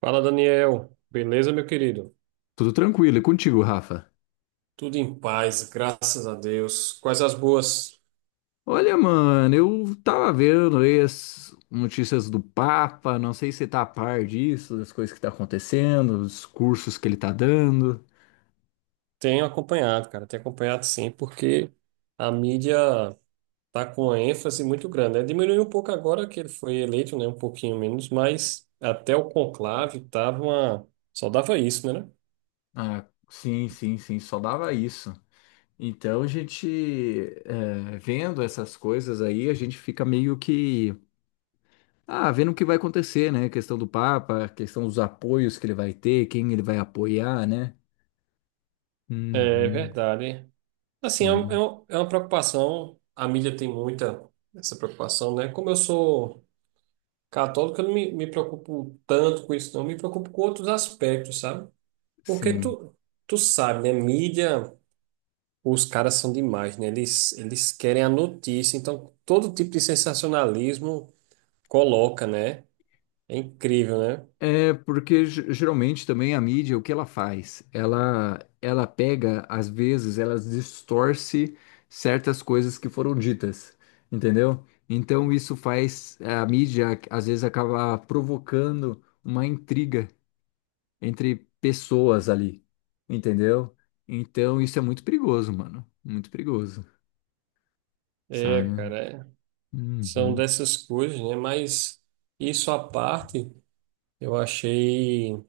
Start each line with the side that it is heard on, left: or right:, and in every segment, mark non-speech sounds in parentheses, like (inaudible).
right: Fala, Daniel. Beleza, meu querido?
left: Tudo tranquilo, e contigo, Rafa?
right: Tudo em paz, graças a Deus. Quais as boas?
left: Olha, mano, eu tava vendo aí as notícias do Papa, não sei se você tá a par disso, das coisas que tá acontecendo, os cursos que ele tá dando.
right: Tenho acompanhado, cara. Tenho acompanhado sim, porque a mídia tá com uma ênfase muito grande, né? Diminuiu um pouco agora que ele foi eleito, né? Um pouquinho menos, mas até o conclave tava uma só dava isso, né?
left: Ah, sim, sim, sim, só dava isso. Então a gente, vendo essas coisas aí, a gente fica meio que, ah, vendo o que vai acontecer, né? Questão do Papa, questão dos apoios que ele vai ter, quem ele vai apoiar, né?
right: É
left: Uhum,
right: verdade. Assim, é, um- é
left: sim,
right: um- é uma preocupação. A mídia tem muita essa preocupação, né? Como eu sou católico, eu não me preocupo tanto com isso, não. Me preocupo com outros aspectos, sabe? Porque
left: sim.
right: tu, tu sabe, né? Mídia, os caras são demais, né? Eles querem a notícia. Então, todo tipo de sensacionalismo coloca, né? É incrível, né?
left: É porque geralmente também a mídia, o que ela faz? Ela pega, às vezes, ela distorce certas coisas que foram ditas, entendeu? Então isso faz a mídia, às vezes, acaba provocando uma intriga entre pessoas ali, entendeu? Então isso é muito perigoso, mano. Muito perigoso,
right: É,
left: sabe?
right: cara. É. São
left: Uhum.
right: dessas coisas, né? Mas isso à parte, eu achei.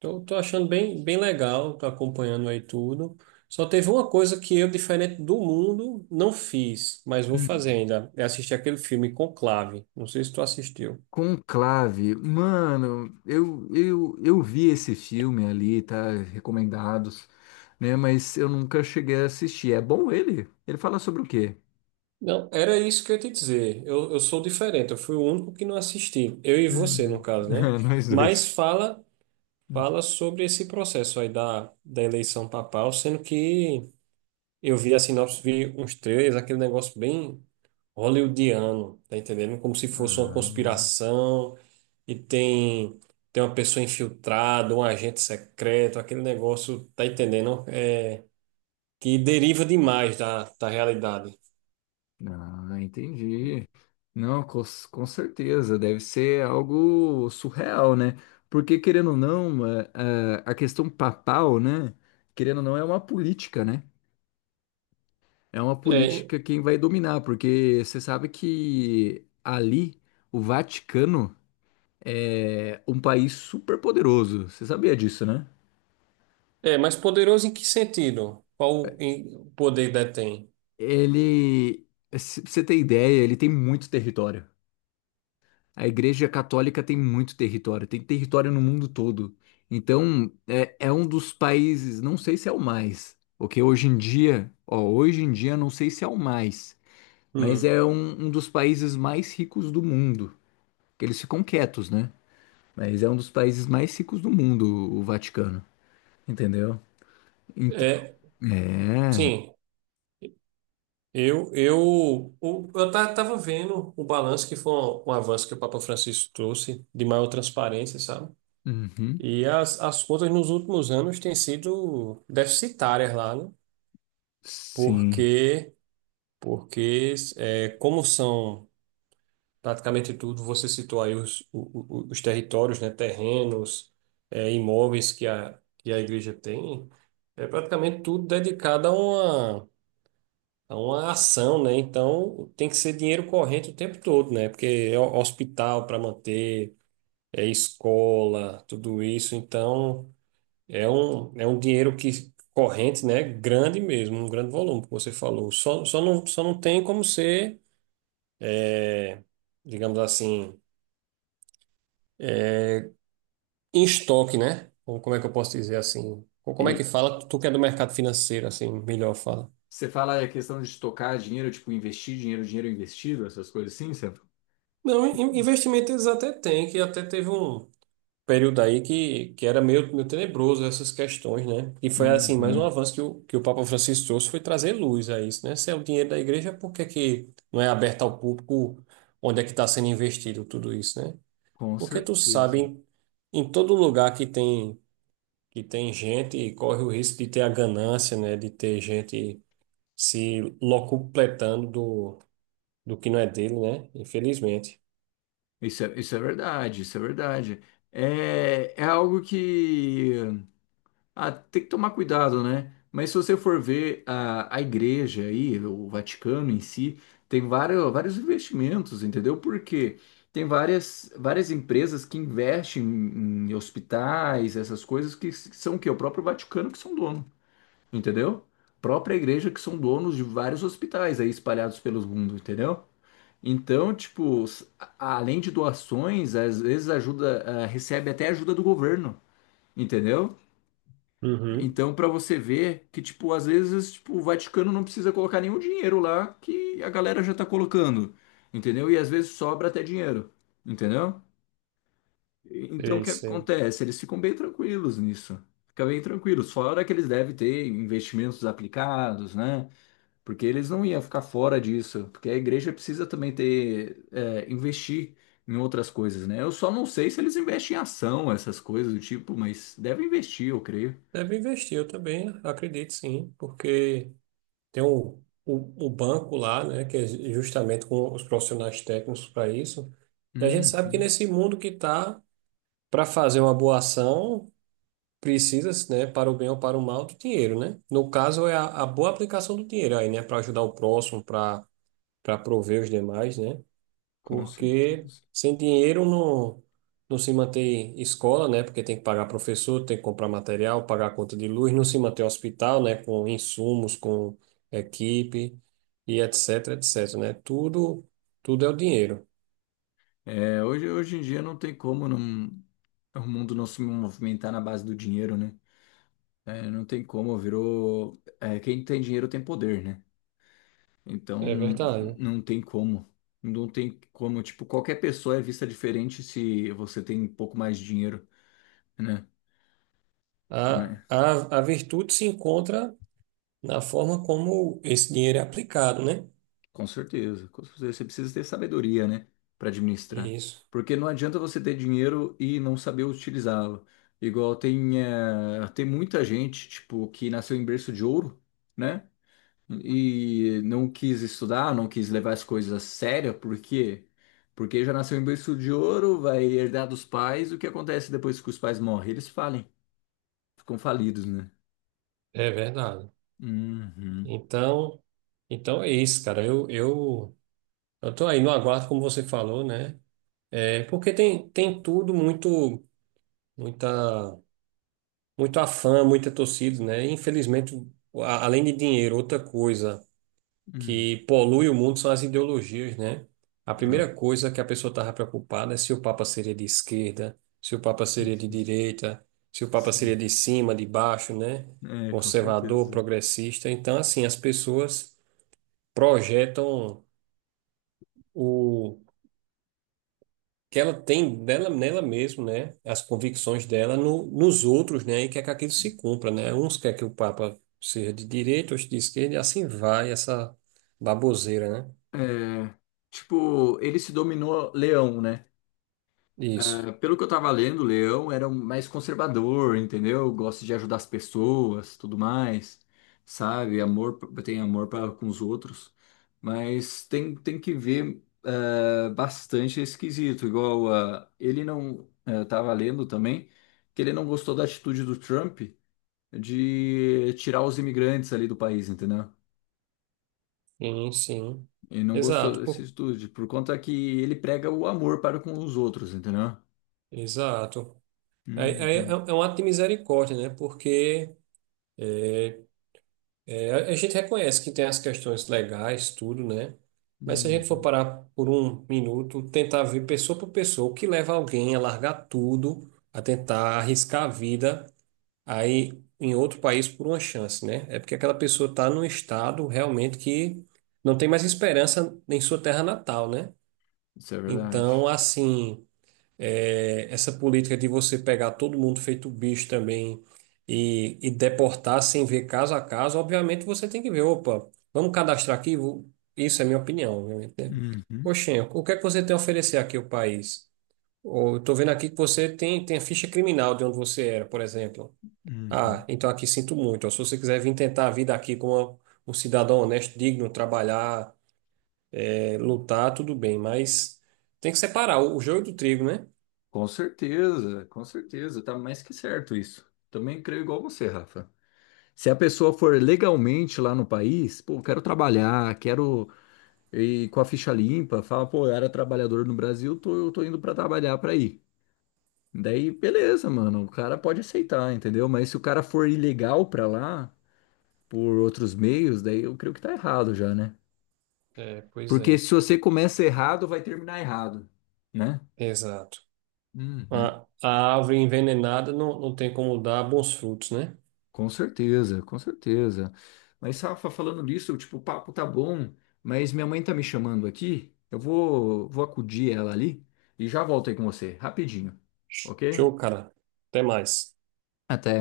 right: Tô achando bem, bem legal, tô acompanhando aí tudo. Só teve uma coisa que eu, diferente do mundo, não fiz, mas vou fazer
left: Uhum.
right: ainda. É assistir aquele filme Conclave. Não sei se tu assistiu.
left: Conclave, mano, eu vi esse filme ali, tá? Recomendados, né? Mas eu nunca cheguei a assistir. É bom ele? Ele fala sobre o quê?
right: Não, era isso que eu ia te dizer. Eu sou diferente, eu fui o único que não assisti. Eu e você, no
left: Hum, (laughs)
right: caso, né?
left: Nós
right: Mas
left: dois.
right: fala,
left: Hum.
right: fala sobre esse processo aí da eleição papal, sendo que eu vi a sinopse, vi uns trailers, aquele negócio bem hollywoodiano, tá entendendo? Como se fosse uma
left: Ah,
right: conspiração. E tem uma pessoa infiltrada, um agente secreto, aquele negócio, tá entendendo? É, que deriva demais da realidade.
left: ah, entendi. Não, com certeza, deve ser algo surreal, né? Porque, querendo ou não, a questão papal, né? Querendo ou não, é uma política, né? É uma
right: É, em-
left: política quem vai dominar, porque você sabe que ali o Vaticano é um país super poderoso. Você sabia disso, né?
right: É, mas poderoso em que sentido? O poder detém?
left: Ele, pra você ter ideia, ele tem muito território. A Igreja Católica tem muito território, tem território no mundo todo. Então, é um dos países, não sei se é o mais, porque hoje em dia, ó, hoje em dia não sei se é o mais, mas
right: Hum,
left: é um, um dos países mais ricos do mundo, que eles ficam quietos, né? Mas é um dos países mais ricos do mundo, o Vaticano, entendeu? Então,
right: é,
left: é.
right: sim, eu tava vendo o balanço que foi um, um avanço que o Papa Francisco trouxe de maior transparência, sabe?
left: Uhum,
right: E as contas nos últimos anos têm sido deficitárias lá, né?
left: sim.
right: Porque porque é, como são praticamente tudo, você citou aí os territórios, né, terrenos, é, imóveis que que a igreja tem, é praticamente tudo dedicado a a uma ação, né? Então tem que ser dinheiro corrente o tempo todo, né? Porque é hospital para manter, é escola, tudo isso, então é um dinheiro que corrente, né? Grande mesmo, um grande volume, como você falou. Só não tem como ser, digamos assim, em estoque, né? Ou como é que eu posso dizer assim? Ou como é que
left: E
right: fala? Tu que é do mercado financeiro, assim, melhor fala.
left: Você fala a questão de tocar dinheiro, tipo, investir dinheiro, dinheiro investido, essas coisas assim, certo?
right: Não, investimento eles até têm, que até teve um período aí que era meio, meio tenebroso essas questões, né? E foi, assim, mais um
left: Uhum,
right: avanço que o Papa Francisco trouxe foi trazer luz a isso, né? Se é o dinheiro da igreja, por que que não é aberto ao público onde é que está sendo investido tudo isso, né?
left: com
right: Porque tu
left: certeza.
right: sabe, em, em todo lugar que tem gente e corre o risco de ter a ganância, né? De ter gente se locupletando do, do que não é dele, né? Infelizmente.
left: Isso é verdade, isso é verdade. É, é algo que... Ah, tem que tomar cuidado, né? Mas se você for ver a igreja aí, o Vaticano em si, tem vários, vários investimentos, entendeu? Porque tem várias, várias empresas que investem em, em hospitais, essas coisas que são o quê? O próprio Vaticano que são dono, entendeu? Própria igreja que são donos de vários hospitais aí espalhados pelo mundo, entendeu? Então, tipo, além de doações, às vezes ajuda, ah, recebe até ajuda do governo, entendeu?
right: Uhum.
left: Então, pra você ver que, tipo, às vezes, tipo, o Vaticano não precisa colocar nenhum dinheiro lá que a galera já tá colocando, entendeu? E às vezes sobra até dinheiro, entendeu? Então,
right: É
left: o que
right: isso.
left: acontece? Eles ficam bem tranquilos nisso. Fica bem tranquilos. Fora que eles devem ter investimentos aplicados, né? Porque eles não iam ficar fora disso. Porque a igreja precisa também ter, é, investir em outras coisas, né? Eu só não sei se eles investem em ação, essas coisas do tipo, mas devem investir, eu creio.
right: Deve investir, eu também acredito sim, porque tem o banco lá, né? Que é justamente com os profissionais técnicos para isso. E a gente sabe que
left: Uhum.
right: nesse mundo que tá, para fazer uma boa ação, precisa, né, para o bem ou para o mal, do dinheiro, né? No caso, é a boa aplicação do dinheiro aí, né? Para ajudar o próximo, para prover os demais, né?
left: Com
right: Porque
left: certeza.
right: sem dinheiro não, não se mantém escola, né? Porque tem que pagar professor, tem que comprar material, pagar a conta de luz, não se mantém hospital, né? Com insumos, com equipe e etc, etc, né? Tudo, tudo é o dinheiro.
left: É, hoje, hoje em dia não tem como não, o mundo não se movimentar na base do dinheiro, né? É, não tem como, virou. É, quem tem dinheiro tem poder, né? Então
right: É verdade.
left: não tem como. Não tem como, tipo, qualquer pessoa é vista diferente se você tem um pouco mais de dinheiro,
right: A,
left: né?
right: a, a virtude se encontra na forma como esse dinheiro é aplicado, né?
left: Com certeza, com certeza. Você precisa ter sabedoria, né, para administrar.
right: Isso,
left: Porque não adianta você ter dinheiro e não saber utilizá-lo. Igual tem, tem muita gente, tipo, que nasceu em berço de ouro, né, e não quis estudar, não quis levar as coisas a sério, por quê? Porque já nasceu em berço de ouro, vai herdar dos pais. O que acontece depois que os pais morrem? Eles falem, ficam falidos, né?
right: é verdade.
left: Uhum.
right: Então, então é isso, cara. Eu tô aí no aguardo, como você falou, né? É, porque tem, tem tudo muito, muita, muito afã, muita torcida, né? E, infelizmente, além de dinheiro, outra coisa
left: Hum.
right: que polui o mundo são as ideologias, né? A
left: Ah.
right: primeira coisa que a pessoa estava preocupada é se o Papa seria de esquerda, se o Papa seria de
left: (laughs)
right: direita, se o Papa seria
left: Sim.
right: de cima, de baixo, né?
left: É, com
right: Conservador,
left: certeza.
right: progressista. Então, assim, as pessoas projetam o que ela tem dela, nela mesmo, né? As convicções dela no, nos outros, né? E quer que aquilo se cumpra, né? Uns quer que o Papa seja de direita, outros de esquerda, e assim vai essa baboseira, né?
left: É, tipo, ele se dominou Leão, né?
right: Isso.
left: É, pelo que eu tava lendo, Leão era um mais conservador, entendeu? Gosta de ajudar as pessoas, tudo mais, sabe? Amor, tem amor pra, com os outros, mas tem, tem que ver é, bastante esquisito. Igual a, ele não é, tava lendo também que ele não gostou da atitude do Trump de tirar os imigrantes ali do país, entendeu?
right: Sim, sim.
left: E não gostou
right: Exato,
left: dessa
right: pô.
left: atitude, por conta que ele prega o amor para com os outros, entendeu?
right: Exato. Aí- aí É,
left: Uhum.
right: é um ato de misericórdia, né? Porque eh, é, a gente reconhece que tem as questões legais, tudo, né? Mas se a gente for
left: Uhum.
right: parar por um minuto, tentar ver pessoa por pessoa, o que leva alguém a largar tudo, a tentar arriscar a vida aí em outro país por uma chance, né? É porque aquela pessoa está num estado realmente que não tem mais esperança em sua terra natal, né?
left: Isso é verdade.
right: Então, assim. É, essa política de você pegar todo mundo feito bicho também e deportar sem ver caso a caso, obviamente você tem que ver, opa, vamos cadastrar aqui? Isso é minha opinião, obviamente, né?
left: Uhum,
right: Oxê, o que é que você tem a oferecer aqui ao país? Ou eu tô vendo aqui que você tem a ficha criminal de onde você era, por exemplo. Ah,
left: uhum.
right: então aqui sinto muito. Ou se você quiser vir tentar a vida aqui como um cidadão honesto, digno, trabalhar, é, lutar, tudo bem, mas tem que separar o joio do trigo, né?
left: Com certeza, tá mais que certo isso. Também creio igual você, Rafa. Se a pessoa for legalmente lá no país, pô, quero trabalhar, quero ir com a ficha limpa, fala, pô, eu era trabalhador no Brasil, tô, eu tô indo pra trabalhar pra ir. Daí, beleza, mano, o cara pode aceitar, entendeu? Mas se o cara for ilegal pra lá, por outros meios, daí eu creio que tá errado já, né?
right: É, pois
left: Porque
right: é.
left: se você começa errado, vai terminar errado, né?
right: Exato.
left: Uhum.
right: A árvore envenenada não, não tem como dar bons frutos, né?
left: Com certeza, com certeza. Mas, Rafa, falando disso, tipo, o papo tá bom, mas minha mãe tá me chamando aqui. Vou acudir ela ali e já volto aí com você, rapidinho, ok?
right: Show, cara. Até mais.
left: Até.